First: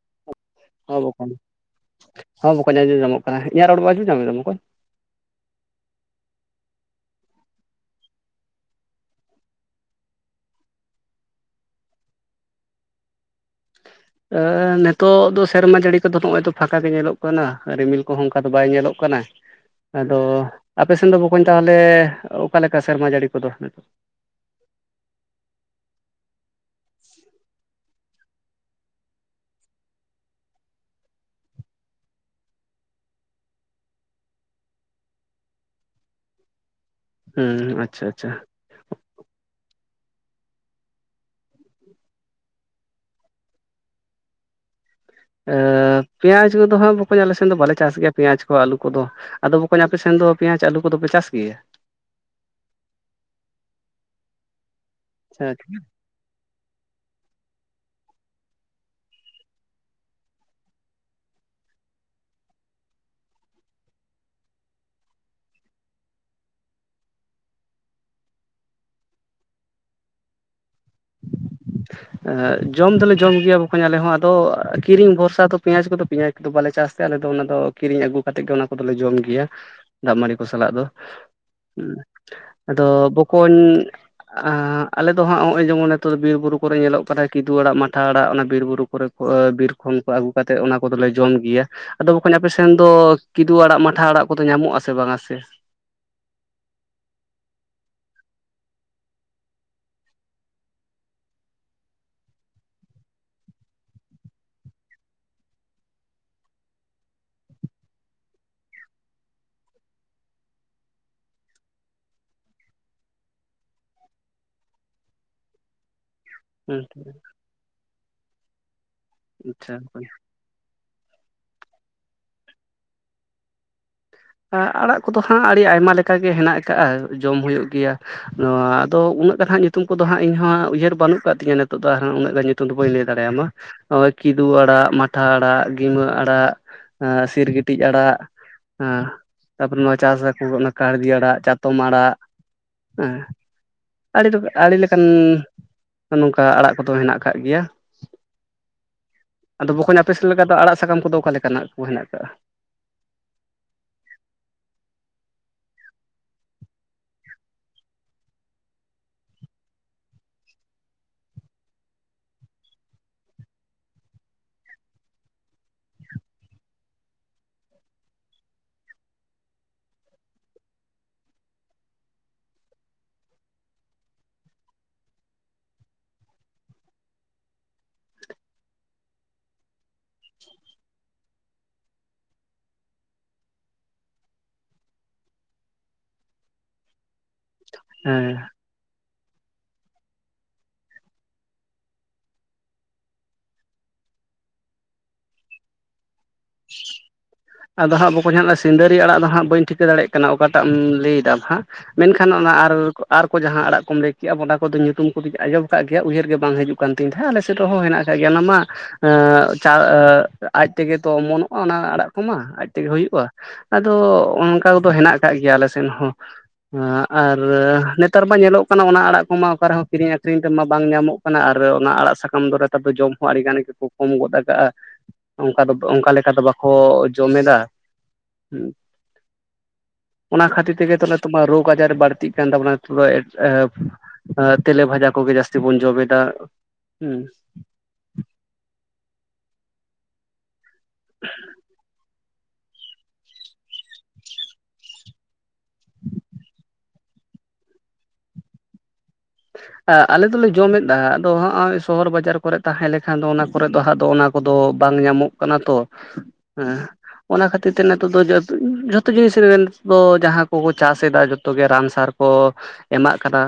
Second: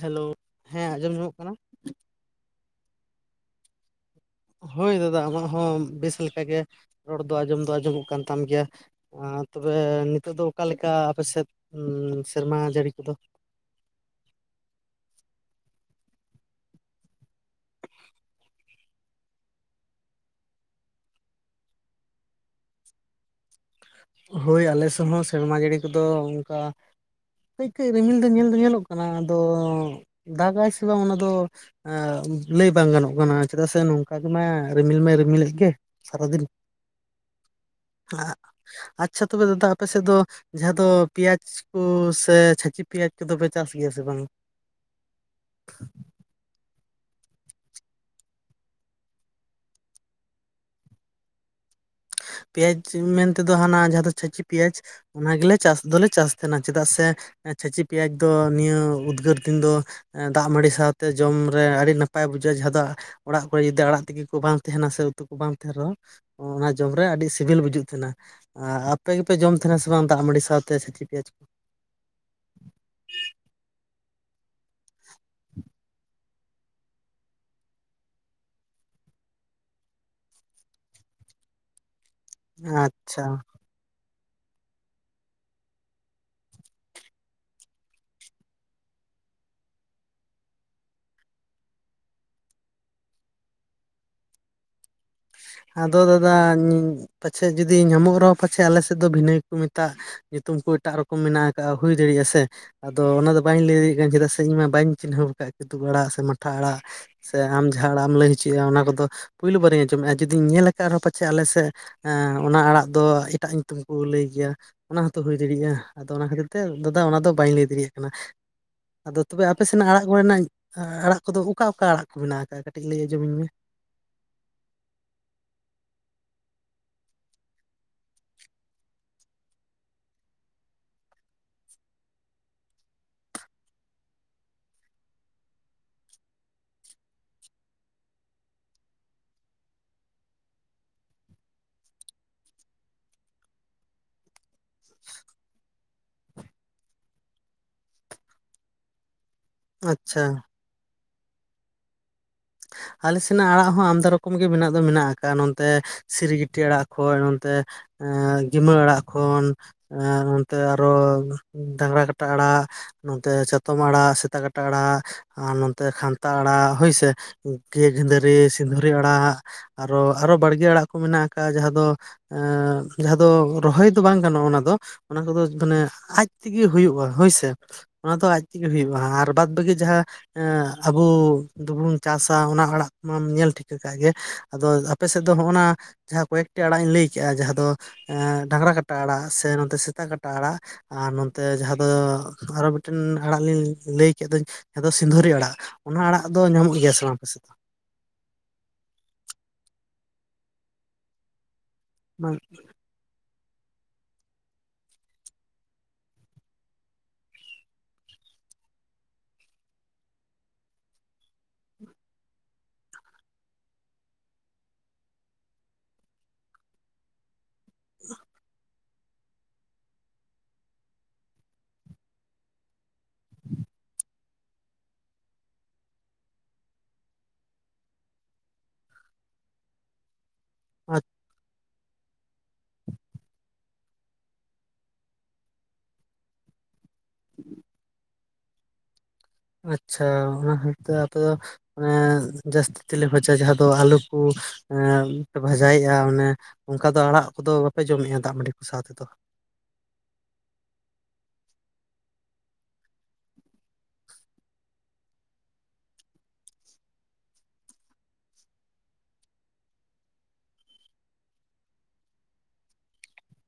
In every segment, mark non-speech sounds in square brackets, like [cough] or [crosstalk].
Hello ᱦᱮᱸ ᱦᱚᱸ ᱟᱸᱡᱚᱢ ᱧᱚᱜ ᱵᱚᱠᱚᱧ ᱠᱟᱱᱟ᱾ ᱦᱚᱸ ᱵᱚᱠᱚᱧ ᱟᱸᱡᱚᱢ ᱧᱟᱢᱚᱜ ᱠᱟᱱᱟ, ᱤᱧᱟᱹᱜ ᱨᱚᱲᱮᱢ ᱟᱡᱚᱢ ᱧᱟᱢᱫᱟ ᱵᱚᱠᱚᱧ? ᱦᱳᱭ ᱫᱟᱫᱟ ᱟᱢᱟᱜ ᱦᱚᱸ ᱵᱮᱥ ᱞᱮᱠᱟᱜᱮ ᱨᱚᱲ ᱫᱚ ᱟᱸᱡᱚᱢ ᱫᱚ ᱟᱸᱡᱚᱢᱚᱜ ᱠᱟᱱ ᱛᱟᱢ ᱜᱮᱭᱟ᱾ ᱟᱨ ᱛᱚᱵᱮ ᱱᱤᱛᱚᱜ ᱫᱚ ᱚᱠᱟᱞᱮᱠᱟᱻ ᱟᱯᱮᱥᱮᱫ ᱥᱮᱨᱢᱟ ᱡᱟᱹᱲᱤ ᱠᱚᱫᱚ? ᱮᱻ ᱱᱤᱛᱚᱜ ᱫᱚ ᱥᱮᱨᱢᱟ ᱡᱟᱹᱲᱤ ᱠᱚᱫᱚ ᱱᱚᱜ-ᱚᱭ ᱛᱚ ᱯᱷᱟᱸᱠᱟ ᱜᱮ ᱧᱮᱞᱚᱜᱼᱼ ᱠᱟᱱᱟ, ᱨᱤᱢᱤᱞ ᱠᱚᱦᱚᱸ ᱚᱱᱠᱟ ᱫᱚ ᱵᱟᱭ ᱧᱮᱞᱚᱜ ᱠᱟᱱᱟ᱾ ᱟᱫᱚᱻ ᱟᱯᱮᱥᱱ ᱫᱚ ᱵᱚᱠᱚᱧ ᱛᱟᱦᱚᱞᱮᱻ ᱚᱠᱟ ᱞᱮᱠᱟ ᱥᱮᱨᱢᱟ ᱡᱟᱹᱲᱤ ᱠᱚᱫᱚ ᱱᱤᱛᱚᱜ? ᱦᱳᱭ ᱟᱞᱮᱥᱮᱱ ᱦᱚᱸ ᱥᱮᱨᱢᱟ ᱡᱟᱹᱲᱤ ᱠᱚᱫᱚ ᱚᱱᱠᱟ ᱠᱟᱹᱡᱠᱟᱹᱡ ᱨᱤᱢᱤᱞ ᱫᱚ ᱧᱮᱞ ᱫᱚ ᱧᱮᱞᱚᱜ ᱠᱟᱱᱟ ᱟᱫᱚᱻ ᱫᱟᱜᱟᱭ ᱥᱮ ᱵᱟᱝ ᱚᱱᱟᱫᱚᱻ ᱮᱸ ᱞᱟᱹᱭ ᱵᱟᱝ ᱜᱟᱱᱚᱜ ᱠᱟᱱᱟ, ᱪᱮᱫᱟᱜ ᱥᱮ ᱱᱚᱝᱠᱟ ᱜᱮᱢᱟ ᱨᱤᱢᱤᱞ ᱢᱟᱭ ᱨᱤᱢᱤᱞᱮᱫ ᱜᱮ ᱥᱟᱨᱟᱫᱤᱱ᱾ ᱦᱩᱸ ᱟᱪᱪᱷᱟ ᱟᱪᱪᱷᱟ᱾ ᱟᱪᱪᱷᱟ ᱛᱚᱵᱮ ᱫᱟᱫᱟ ᱟᱯᱮ ᱥᱮᱫ ᱫᱚ ᱡᱟᱦᱟᱸ ᱫᱚ ᱯᱮᱸᱭᱟᱡᱽ ᱠᱚ ᱥᱮ ᱪᱷᱟᱹᱪᱤ ᱯᱮᱸᱭᱟᱡᱽ ᱠᱚᱫᱚ ᱯᱮ ᱪᱟᱥ ᱜᱮᱭᱟ ᱥᱮ ᱵᱟᱝ? ᱮᱻ ᱯᱮᱸᱭᱟᱡᱽ ᱠᱚᱫᱚ ᱦᱟᱸᱜ ᱵᱟᱠᱚᱧ ᱟᱞᱮ ᱥᱮᱱ ᱫᱚ ᱵᱟᱞᱮ ᱪᱟᱥ ᱜᱮᱭᱟ ᱯᱮᱸᱭᱟᱡᱽ ᱠᱚ ᱟᱹᱞᱩ ᱠᱚᱫᱚ᱾ ᱟᱫᱚ ᱵᱟᱠᱚᱧ ᱟᱯᱮ ᱥᱮᱱ ᱫᱚ ᱯᱮᱸᱭᱟᱡᱽ ᱟᱞᱩ ᱠᱚᱫᱚᱯᱮ ᱪᱟᱥ ᱜᱮᱭᱟ? ᱯᱮᱸᱭᱟᱡᱽ ᱢᱮᱱᱛᱮᱫᱚ ᱦᱟᱱᱟ ᱡᱟᱦᱟᱸ ᱫᱚ ᱪᱷᱟᱹᱪᱤ ᱯᱮᱸᱭᱟᱡᱽ ᱚᱱᱟ ᱜᱮᱞᱮ ᱪᱟᱥ ᱫᱚᱞᱮ ᱪᱟᱥᱼᱼ ᱪᱮᱫᱟᱜ ᱥᱮ ᱪᱷᱟᱪᱤ ᱯᱮᱸᱭᱟᱡᱽ ᱫᱚ ᱱᱤᱭᱟᱹ ᱩᱫᱽᱜᱟᱹᱨ ᱫᱤᱱ ᱫᱚ ᱮᱸ ᱫᱟᱜ ᱢᱟᱹᱲᱤ ᱥᱟᱶᱛᱮ ᱡᱚᱢ ᱨᱮ ᱟᱹᱰᱤ ᱱᱟᱯᱟᱭ ᱵᱩᱡᱷᱟᱹᱜ-ᱟ ᱡᱟᱦᱟᱸ ᱫᱚ ᱚᱲᱟᱜ ᱠᱚᱨᱮ ᱡᱩᱫᱤ ᱟᱲᱟᱜ ᱛᱤᱠᱤ ᱠᱚ ᱵᱟᱝ ᱛᱟᱦᱮᱱᱟ ᱥᱮ, ᱩᱛᱩ ᱠᱚ ᱵᱟᱝ ᱛᱟᱦᱮᱱ ᱨᱮᱦᱚᱸ ᱚᱱᱟᱼᱼ ᱡᱚᱢ ᱨᱮ ᱟᱹᱰᱤ ᱥᱤᱵᱤᱞ ᱵᱩᱡᱩᱜ ᱛᱟᱦᱮᱱᱟ᱾ ᱟᱨ ᱟᱯᱮ ᱜᱮᱯᱮ ᱡᱚᱢ ᱛᱟᱦᱮᱱᱟ ᱥᱮ ᱵᱟᱝ ᱫᱟᱜ ᱢᱟᱹᱰᱤ ᱥᱟᱶᱛᱮ ᱥᱮᱪᱤ ᱯᱮᱸᱭᱟᱡᱽ ᱠᱚ? ᱮᱸᱜ ᱡᱚᱢ ᱫᱚᱞᱮ ᱡᱚᱢ ᱜᱮᱭᱟ ᱵᱚᱠᱚᱧ ᱟᱞᱮ ᱦᱚᱸ ᱟᱫᱚᱻ ᱠᱤᱨᱤᱧ ᱵᱷᱚᱨᱥᱟ ᱫᱚ ᱯᱮᱸᱭᱟᱡᱽ ᱠᱚᱫᱚ ᱯᱮᱸᱭᱟᱡᱽ ᱫᱚ ᱵᱟᱞᱮ ᱪᱟᱥ ᱛᱮ ᱟᱞᱮ ᱫᱚ ᱚᱱᱟ ᱫᱚ ᱠᱤᱨᱤᱧ ᱟᱹᱜᱩ ᱠᱟᱛᱮᱫ ᱜᱮ ᱚᱱᱟ ᱠᱚᱫᱚᱞᱮ ᱡᱚᱢ ᱜᱮᱭᱟ, ᱫᱟᱜᱽ ᱢᱟᱹᱲᱤ ᱠᱚ ᱥᱟᱞᱟᱜ ᱫᱚ᱾ ᱦᱩᱸ ᱾ ᱟᱫᱚᱻ ᱟᱪᱪᱷᱟ ᱵᱚᱠᱚᱧ ᱟᱞᱮ ᱫᱚ ᱦᱟᱸᱜ ᱦᱚᱸᱜ-ᱚᱭ ᱡᱮᱢᱚᱱ ᱱᱤᱛᱳ ᱵᱤᱨ ᱵᱩᱨᱩ ᱠᱚᱨᱮ ᱧᱮᱞᱚᱜ ᱠᱟᱱᱟ ᱠᱤᱫᱩ ᱟᱲᱟᱜ ᱢᱟᱴᱷᱟ ᱟᱲᱟᱜ ᱚᱱᱟ ᱵᱤᱨ ᱵᱩᱨᱩ ᱠᱚᱨᱮ ᱮᱻᱵᱤᱨ ᱠᱷᱚᱱ ᱠᱚ ᱟᱹᱜᱩ ᱠᱟᱛᱮᱫ ᱚᱱᱟ ᱠᱚᱫᱚᱞᱮ ᱡᱚᱢ ᱜᱮᱭᱟ᱾ ᱟᱫᱚ ᱵᱚᱠᱚᱧ ᱟᱯᱮᱥᱮᱱᱻ ᱫᱚ ᱠᱤᱫᱩ ᱟᱲᱟᱜ ᱢᱟᱴᱷᱟ ᱟᱲᱟᱜ ᱠᱚᱫᱚ ᱧᱟᱢᱚᱜ ᱟᱥᱮ ᱵᱟᱝᱼᱟ ᱥᱮ? ᱟᱫᱚ ᱫᱟᱫᱟ ᱯᱟᱪᱷᱮ ᱡᱩᱫᱤ ᱧᱟᱢᱚᱜ ᱨᱮᱦᱚᱸ ᱯᱟᱪᱷᱮ ᱟᱞᱮᱥᱮᱫ ᱫᱚ ᱵᱷᱤᱱᱟᱹ ᱠᱚ ᱢᱮᱛᱟᱜ ᱧᱩᱛᱩᱢ ᱠᱚ ᱮᱴᱟᱜ ᱨᱚᱠᱚᱢ ᱢᱮᱱᱟᱜ ᱠᱟᱜ-ᱟ ᱦᱩᱭ ᱫᱟᱲᱮᱭᱟᱜ-ᱟ ᱥᱮ᱾ ᱟᱫᱚ ᱚᱱᱟᱫᱚ ᱵᱟᱹᱧ ᱞᱟᱹᱭ ᱫᱟᱲᱮᱭᱟᱜ ᱠᱟᱱ ᱪᱮᱫᱟᱜ ᱥᱮ, ᱤᱧ ᱢᱟ ᱵᱟᱧ ᱪᱤᱱᱦᱟᱹᱣ ᱟᱠᱟᱫ ᱠᱤᱫᱩ ᱟᱲᱟᱜ ᱥᱮ ᱢᱟᱴᱷᱟ ᱟᱲᱟᱜ᱾ ᱥᱮ ᱟᱢ ᱡᱟᱦᱟᱸ ᱟᱲᱟᱜ ᱮᱢ ᱞᱟᱹᱭ ᱦᱚᱪᱚᱭᱮᱫᱼᱟ ᱚᱱᱟ ᱠᱚᱫᱚ ᱯᱩᱭᱞᱳ ᱵᱟᱨᱤᱧ ᱟᱸᱡᱚᱢᱮᱜ-ᱟ ᱡᱩᱫᱤᱧ ᱧᱮᱞ ᱟᱠᱟᱫ ᱨᱮᱦᱚᱸ ᱯᱟᱪᱷᱮ ᱟᱞᱮ ᱥᱮᱫ, ᱚᱱᱟ ᱟᱲᱟᱜ ᱫᱚ ᱮᱴᱟᱜ ᱧᱩᱛᱩᱢ ᱠᱚ ᱞᱟᱹᱭ ᱜᱮᱭᱟ ᱚᱱᱟ ᱦᱚᱸᱛᱚ ᱦᱩᱭ ᱫᱟᱲᱮᱭᱟᱜ-ᱟ᱾ ᱟᱫᱚ ᱚᱱᱟ ᱠᱷᱟᱹᱛᱤᱨ ᱛᱮ ᱫᱟᱫᱟ ᱚᱱᱟ ᱫᱚ ᱵᱟᱹᱧ ᱞᱟᱹᱭ ᱫᱟᱲᱮᱭᱟᱜ ᱠᱟᱱᱟ᱾ ᱟᱫᱚ ᱛᱚᱵᱮ ᱟᱯᱮ ᱟᱪᱪᱷᱟ ᱥᱮᱱᱟᱜ ᱟᱲᱟᱜ ᱵᱚᱠᱚᱧ, ᱠᱚᱨᱮᱱᱟᱜ ᱟᱲᱟᱜ ᱠᱚᱫᱚ ᱚᱠᱟ ᱚᱠᱟ ᱟᱲᱟᱜ ᱠᱚ ᱢᱮᱱᱟᱜ ᱠᱟᱜᱼᱟ ᱠᱟᱹᱴᱤᱡ ᱞᱟᱹᱭ ᱟᱸᱚᱢ ᱟᱹᱧ ᱢᱮ᱾ ᱟᱲᱟᱜ ᱠᱚᱫᱚ ᱦᱟᱸᱜ ᱟᱹᱰᱤ ᱟᱭᱢᱟ ᱞᱮᱠᱟ ᱜᱮ ᱦᱮᱱᱟᱜ ᱠᱟᱜ-ᱟ ᱡᱚᱢ ᱦᱩᱭᱩᱜ ᱜᱮᱭᱟ᱾ ᱱᱚᱣᱟ ᱟᱫᱚ ᱩᱱᱟᱹᱜ ᱜᱟᱱ ᱦᱟᱸᱜ ᱧᱩᱛᱩᱢ ᱠᱚᱫᱚ ᱦᱟᱸᱜ ᱤᱧᱦᱚᱸ ᱩᱭᱦᱟᱹᱨ ᱵᱟᱹᱱᱩᱜ ᱠᱟᱜ ᱛᱤᱧᱟᱹ ᱱᱤᱛᱚᱜ ᱫᱚ ᱟᱨ ᱩᱱᱟᱹᱜ ᱜᱟᱱ᱾ ᱧᱩᱛᱩᱢ ᱫᱚ ᱵᱟᱹᱧ ᱞᱟᱹᱭ ᱫᱟᱲᱮᱭᱟᱢᱟ ᱱᱚᱜᱚᱭ ᱠᱤᱫᱩ ᱟᱲᱟᱜ ᱢᱟᱴᱷᱟ ᱟᱲᱟᱜ ᱜᱤᱢᱟᱹ ᱟᱲᱟᱜ᱾ ᱟ ᱥᱤᱨᱜᱤᱴᱤᱡ ᱟᱲᱟᱜ᱾ ᱦᱮᱸ ᱛᱟᱯᱚᱨᱮ ᱱᱚᱣᱟ ᱪᱟᱥ ᱟᱠᱚ ᱠᱟᱲᱜᱤ ᱟᱲᱟᱜ ᱪᱟᱛᱚᱢ ᱟᱲᱟᱜ ᱦᱮᱸ᱾ ᱟᱹᱰᱤ ᱟᱹᱰᱤ ᱞᱮᱠᱟᱱ ᱱᱚᱝᱠᱟ ᱟᱲᱟᱜ ᱠᱚᱫᱚ ᱦᱮᱱᱟᱜ ᱠᱟᱜ ᱜᱮᱭᱟ᱾ ᱟᱫᱚ ᱵᱚᱠᱚᱧ ᱟᱯᱮ ᱥᱮ ᱟᱪᱪᱷᱟ ᱞᱮᱠᱟ ᱫᱚ ᱟᱲᱟᱜ ᱥᱟᱠᱟᱢ ᱠᱚ ᱫᱚ ᱚᱠᱟ ᱞᱮᱠᱟᱱᱟᱜ ᱠᱚ ᱦᱮᱸᱱᱟᱜ ᱠᱟᱜ-ᱟ᱾ ᱟᱞᱮ ᱥᱮᱱᱟᱜ ᱟᱲᱟᱜ ᱦᱚᱸ ᱟᱢᱫᱟ ᱨᱚᱠᱚᱢ ᱜᱮ ᱢᱮᱱᱟᱜ ᱫᱚ ᱢᱮᱱᱟᱜ ᱠᱟᱜ-ᱟ ᱱᱚᱱᱛᱮ᱾ ᱥᱤᱨᱜᱤᱴᱤ ᱟᱲᱟᱜ ᱠᱚ, ᱱᱚᱛᱮ ᱮ ᱜᱤᱢᱟᱹ ᱟᱲᱟᱜ ᱠᱷᱚᱱ᱾ ᱮ ᱱᱚᱛᱮ ᱟᱨᱚ ᱰᱟᱝᱨᱟ ᱠᱟᱴᱟ ᱟᱲᱟᱜ᱾ ᱱᱚᱛᱮ ᱪᱟᱛᱚᱢ ᱟᱲᱟᱜ, ᱥᱮᱛᱟ ᱠᱟᱴᱟ ᱟᱲᱟᱜ, ᱟᱨ ᱱᱚᱛᱮ ᱠᱷᱟᱱᱛᱟ ᱟᱲᱟᱜ, ᱦᱳᱭ ᱥᱮ᱾ ᱜᱮ-ᱜᱤᱫᱷᱟᱹᱨᱤ, ᱥᱤᱫᱩᱨᱤ ᱟᱲᱟᱜ, ᱟᱨᱚ ᱟᱨᱚ ᱵᱟᱲᱜᱮ ᱟᱲᱟᱜ ᱠᱚ ᱢᱮᱱᱟᱜ ᱟᱠᱟᱫ ᱡᱟᱦᱟᱸ ᱫᱚ᱾ ᱮ ᱡᱟᱦᱟᱸ ᱫᱚ ᱨᱚᱦᱚᱭ ᱫᱚ ᱵᱟᱝ ᱜᱟᱱᱚᱜ-ᱟ ᱚᱱᱟ ᱫᱚ᱾ ᱚᱱᱟ ᱠᱚᱫᱚ ᱢᱟᱱᱮ ᱟᱡ ᱛᱮᱜᱮ ᱦᱩᱭᱩᱜ-ᱟ ᱦᱳᱭ ᱥᱮ᱾ ᱚᱱᱟ ᱫᱚ ᱟᱡ ᱛᱮᱜᱮ ᱦᱩᱭᱩᱜ-ᱟ ᱟᱨ ᱵᱟᱫᱽ ᱵᱟᱹᱠᱤ ᱡᱟᱦᱟᱸ ᱟᱵᱚ ᱫᱚᱵᱩᱱ ᱪᱟᱥᱟ ᱚᱱᱟ ᱟᱲᱟᱜ ᱢᱟᱢ ᱧᱮᱞ ᱴᱷᱤᱠᱟᱹ ᱠᱟᱜ ᱜᱮ ᱟᱫᱚ ᱟᱯᱮᱥᱮᱫ ᱫᱚ ᱦᱚᱜ-ᱱᱟ᱾ ᱡᱟᱦᱟᱸ ᱠᱚᱭᱮᱠᱴᱤ ᱟᱲᱟᱜ ᱤᱧ ᱞᱟᱹᱭ ᱠᱮᱜ-ᱟ ᱡᱟᱦᱟᱸ ᱫᱚ ᱦᱮᱸ ᱰᱟᱝᱨᱟ ᱠᱟᱴᱟ, ᱟᱲᱟᱜ ᱥᱮ ᱱᱚᱛᱮ ᱥᱮᱛᱟ ᱠᱟᱴᱟ ᱟᱲᱟᱜ᱾ ᱟᱨ ᱱᱚᱛᱮ ᱡᱟᱦᱟᱸ ᱫᱚ ᱟᱨᱚ ᱢᱤᱫᱴᱮᱱ ᱟᱲᱟᱜ ᱞᱤᱧ ᱞᱟᱹᱭ ᱠᱮᱫ ᱫᱚᱧ ᱡᱟᱦᱟᱸ ᱫᱚ ᱥᱤᱸᱫᱷᱟᱹᱨᱤ ᱟᱲᱟᱜ᱾ ᱚᱱᱟ ᱟᱲᱟᱜ ᱫᱚ ᱧᱟᱢᱚᱜ ᱜᱮᱭᱟ ᱥᱮ ᱵᱟᱝ ᱟᱯᱮ ᱥᱮᱫ ᱫᱚ᱾ ᱟᱫᱚ ᱦᱟᱸᱜ ᱵᱚᱠᱚᱧ ᱡᱟᱦᱱᱟᱜ ᱥᱤᱸᱫᱟᱹᱨᱤ ᱟᱲᱟᱜ ᱫᱚ ᱦᱟᱸᱜ ᱵᱟᱹᱧ ᱴᱷᱤᱠᱟᱹ ᱫᱟᱲᱮᱭᱟᱜ ᱠᱟᱱᱟ ᱚᱠᱟᱴᱟᱜ ᱮᱢ ᱞᱟᱹᱭ ᱮᱫᱟ ᱦᱟᱸᱜ᱾ ᱢᱮᱱᱠᱷᱟᱱ ᱚᱱᱟ ᱟᱨ᱾ ᱟᱨ ᱠᱚ ᱡᱟᱦᱟᱸ ᱟᱲᱟᱜ ᱠᱚᱢ ᱞᱟᱹᱭ ᱠᱮᱫᱮᱜ-ᱟ ᱚᱱᱟ ᱠᱚᱫᱚ ᱧᱩᱛᱩᱢ ᱠᱚᱫᱚᱧ ᱟᱸᱡᱚᱢ ᱠᱟᱜ ᱜᱮᱭᱟ ᱩᱭᱦᱟᱹᱨ ᱜᱮ ᱵᱟᱝ ᱦᱤᱡᱩ ᱠᱟᱱᱟ᱾ ᱟᱹᱛᱤᱧ ᱛᱟᱦᱮᱸ ᱟᱞᱮᱥᱮᱫ ᱨᱮᱦᱚᱸ ᱢᱮᱱᱟᱜ ᱟᱠᱟᱫ ᱜᱮᱭᱟ ᱚᱱᱟ ᱢᱟ᱾ ᱮᱸᱻ ᱪᱟ ᱟᱡ ᱛᱮᱜᱮ ᱛᱚ ᱚᱢᱚᱱᱚᱜ-ᱟ ᱚᱱᱟ ᱟᱲᱟᱜ᱾ ᱠᱚᱢᱟ ᱟᱡ ᱛᱮᱜᱮ ᱦᱩᱭᱩᱜ-ᱟ ᱟᱫᱚ ᱚᱱᱠᱟ ᱠᱚᱫᱚ ᱦᱮᱸᱱᱟᱜ ᱠᱟᱜ ᱜᱮᱭᱟ ᱟᱞᱮ ᱥᱮᱱ ᱦᱚᱸ᱾ ᱮᱸ ᱟᱨ ᱱᱮᱛᱟᱨ ᱢᱟ ᱧᱮᱞᱚᱜ ᱠᱟᱱᱟ ᱚᱱᱟ ᱟᱲᱟᱜ ᱠᱚᱢᱟ ᱚᱠᱟ ᱨᱮᱦᱚᱸ ᱠᱤᱨᱤᱧ ᱟᱹᱠᱷᱨᱤᱧ ᱛᱮᱢᱟ ᱵᱟᱝ ᱧᱟᱢᱚᱜ ᱠᱟᱱᱟ ᱟᱨ ᱚᱱᱟ ᱟᱲᱟᱜ ᱥᱟᱠᱟᱢ ᱫᱚ ᱱᱮᱛᱟᱨ ᱡᱚᱢ ᱦᱚᱸ ᱟᱹᱰᱤ ᱜᱟᱱ ᱜᱮᱠᱚ ᱠᱚᱢ ᱜᱚᱫ ᱠᱟᱜ-ᱟ᱾ ᱚᱱᱠᱟ ᱫᱚ ᱚᱱᱠᱟ ᱞᱮᱠᱟ ᱫᱚ ᱵᱟᱠᱚ᱾ ᱡᱚᱢ ᱮᱫᱟ, ᱚᱱᱟ ᱠᱷᱟᱹᱛᱤᱨ ᱛᱮᱜᱮ ᱛᱚᱢᱟ ᱨᱳᱜᱽ ᱟᱡᱟᱨ ᱵᱟᱹᱲᱛᱤᱜ ᱠᱟᱱ ᱛᱟᱵᱚᱱᱟ ᱛᱷᱩᱨᱟ [unintelligible] ᱛᱮᱞᱮ ᱵᱷᱟᱡᱟ ᱠᱚᱜᱮ ᱡᱟᱹᱥᱛᱤ ᱵᱚᱱ ᱡᱚᱢᱮᱫᱟ᱾ ᱦᱩᱸ᱾ ᱟᱪᱪᱷᱟ ᱚᱱᱟ ᱠᱷᱟᱹᱛᱤᱨ ᱛᱮ ᱟᱯᱮ ᱫᱚ ᱸᱮ ᱡᱟᱹᱥᱛᱤ ᱛᱮᱞᱮ ᱵᱷᱟᱡᱟ ᱡᱟᱦᱟᱸ ᱫᱚ ᱟᱞᱩ ᱠᱚ᱾ ᱮᱸ ᱵᱷᱟᱡᱟᱭᱮᱜ-ᱟ ᱚᱱᱮ ᱚᱱᱠᱟ ᱫᱚ ᱟᱲᱟᱜ ᱠᱚᱫᱚ ᱵᱟᱯᱮ ᱡᱚᱢᱮᱫ-ᱟ ᱫᱟᱜᱽ ᱢᱟᱹᱰᱤ ᱠᱚ ᱥᱟᱶ ᱛᱮᱫᱚ᱾ ᱟᱞᱮ ᱫᱚᱞᱮ ᱡᱚᱢᱮᱫᱟ ᱟᱫᱚ ᱦᱚᱸᱜ-ᱚᱭ ᱥᱚᱦᱚᱨ ᱵᱟᱡᱟᱨ ᱠᱚᱨᱮ ᱛᱟᱦᱮᱸ ᱞᱮᱠᱷᱟᱱ ᱫᱚ ᱚᱱᱟ ᱠᱚᱨᱮ ᱫᱚ ᱦᱟᱸᱜ ᱫᱚ ᱚᱱᱟ᱾ ᱠᱚᱫᱚ ᱵᱟᱝ ᱧᱟᱢᱚᱜ ᱠᱟᱱᱟ ᱛᱚ ᱦᱮᱸ᱾ ᱚᱱᱟ ᱠᱷᱟᱹᱛᱤᱨ ᱛᱮ ᱱᱤᱛᱚᱜ ᱫᱚ ᱡᱚᱛ ᱡᱚᱛᱚ ᱡᱤᱱᱤᱥ ᱨᱮᱱ ᱫᱚ ᱡᱟᱦᱟᱸ ᱠᱚ ᱠᱚ ᱪᱟᱥ ᱮᱫᱟ ᱡᱚᱛᱚ ᱜᱮ ᱨᱟᱱ ᱥᱟᱨ᱾ ᱠᱚ ᱮᱢᱟᱜ ᱠᱟᱫᱟ᱾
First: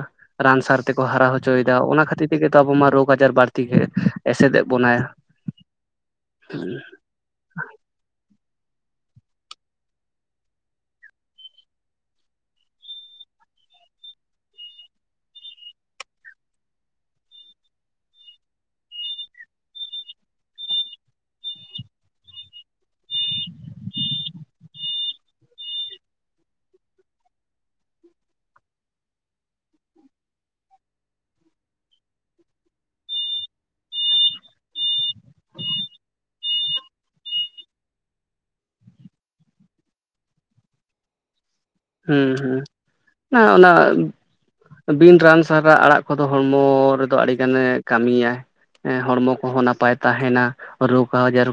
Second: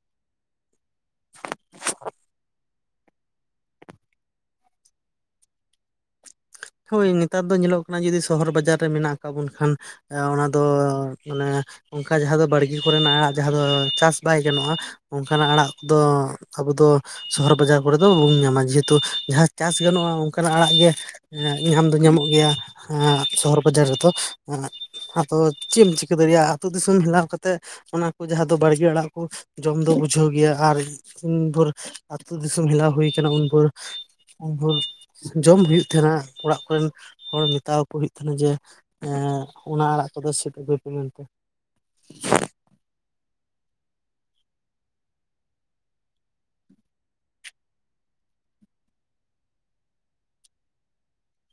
ᱨᱟᱱ ᱥᱟᱨ ᱛᱮᱠᱚ ᱦᱟᱨᱟ ᱦᱚᱪᱚᱭ ᱮᱫᱟ, ᱚᱱᱟ ᱠᱷᱟᱹᱛᱤᱨ ᱛᱮᱜᱮ ᱛᱚ ᱟᱵᱚ ᱢᱟ ᱨᱳᱜᱽ ᱟᱡᱟᱨ ᱵᱟᱹᱲᱛᱤ ᱜᱮ ᱮᱥᱮᱫᱮ ᱵᱚᱱᱟᱭ᱾ [inaudible] ᱦᱳᱭ ᱱᱤᱛᱟᱨ ᱫᱚ ᱧᱮᱞᱚᱜ ᱠᱟᱱᱟ ᱡᱩᱫᱤ ᱥᱚᱦᱚᱨ ᱵᱟᱡᱟᱨ ᱨᱮ ᱢᱮᱱᱟᱜ ᱟᱠᱟᱫ ᱵᱚᱱ ᱠᱷᱟᱱ᱾ ᱮ ᱚᱱᱟ ᱫᱚ ᱢᱟᱱᱮ ᱚᱱᱠᱟ ᱡᱟᱦᱟᱸ ᱫᱚ ᱵᱟᱹᱲᱜᱤ ᱠᱚᱨᱮ ᱟᱲᱟᱜ ᱡᱟᱦᱟᱸ ᱫᱚ ᱪᱟᱥ ᱵᱟᱭ ᱜᱟᱱᱚᱜ-ᱟ᱾ ᱚᱱᱠᱟ ᱱᱟᱜ ᱟᱲᱟᱜ ᱠᱚ ᱫᱚ ᱟᱵᱩ ᱫᱚ᱾ ᱥᱚᱦᱚᱨ ᱵᱟᱡᱟᱨ ᱠᱚᱨᱮ ᱫᱚ ᱚᱦᱩᱢ ᱧᱟᱢᱟ ᱡᱮ ᱦᱮᱸᱛᱩ ᱡᱟᱦᱟᱸ ᱪᱟᱥ ᱜᱟᱱᱚᱜ-ᱟ ᱚᱱᱠᱟᱱᱟᱜ ᱟᱲᱟᱜ ᱜᱮ᱾ ᱮᱜ ᱧᱟᱢ ᱫᱚ ᱧᱟᱢᱚᱜ ᱜᱮᱭᱟ ᱮᱜ ᱥᱚᱦᱚᱨ ᱵᱟᱡᱟᱨ ᱨᱮᱫᱚ ᱮᱜ ᱟᱫᱚ ᱪᱤᱫᱮᱢ ᱪᱤᱠᱟᱹ ᱫᱟᱲᱤᱭᱟᱜᱼᱟ ᱟᱛᱩ ᱫᱤᱥᱚᱢ ᱦᱮᱞᱟᱣ ᱠᱟᱛᱮᱫ ᱚᱱᱟ ᱠᱩ ᱡᱟᱦᱟᱸ ᱫᱚ ᱵᱟᱲᱜᱮ ᱟᱲᱟᱜ ᱠᱩ ᱡᱚᱢ ᱫᱚ ᱵᱩᱡᱷᱟᱹᱣ ᱜᱮᱭᱟ ᱟᱨ ᱩᱱ ᱵᱷᱳᱨ ᱟᱛᱩ ᱫᱤᱥᱚᱢ ᱦᱮᱞᱟᱣ ᱦᱩᱭ ᱠᱟᱱᱟ ᱩᱱ ᱵᱷᱳᱨ ᱩᱱ ᱵᱷᱳᱨ ᱡᱚᱢ ᱦᱩᱭᱩᱜ ᱛᱟᱦᱮᱱᱟ ᱚᱲᱟᱜ ᱠᱚᱨᱮᱱ ᱦᱚᱲ ᱢᱮᱛᱟ ᱣᱟᱠᱩ ᱦᱩᱭᱩᱜ ᱛᱟᱦᱮᱱᱟ ᱡᱮ ᱦᱮ ᱦᱮ ᱚᱱᱟ ᱟᱲᱟᱜ ᱠᱚᱫᱚ ᱥᱤᱫᱽ ᱟᱹᱜᱩᱭ ᱯᱮ ᱢᱮᱱᱛᱮ ᱦᱩᱸ ᱦᱩᱸ ᱱᱟ ᱚᱱᱟ ᱵᱤᱱ ᱨᱟᱱ ᱥᱟᱨᱟ ᱟᱲᱟᱜ ᱠᱚᱫᱚ ᱦᱚᱲᱢᱚ ᱨᱮᱫᱚ ᱟᱹᱰᱤ ᱜᱟᱱᱮ ᱠᱟᱢᱤᱭᱟ ᱮᱸᱦᱚᱲᱢᱚ ᱠᱚᱦᱚᱸ ᱱᱟᱯᱟᱭ ᱛᱟᱦᱮᱱᱟ ᱨᱳᱜᱽ ᱟᱣᱡᱟᱨ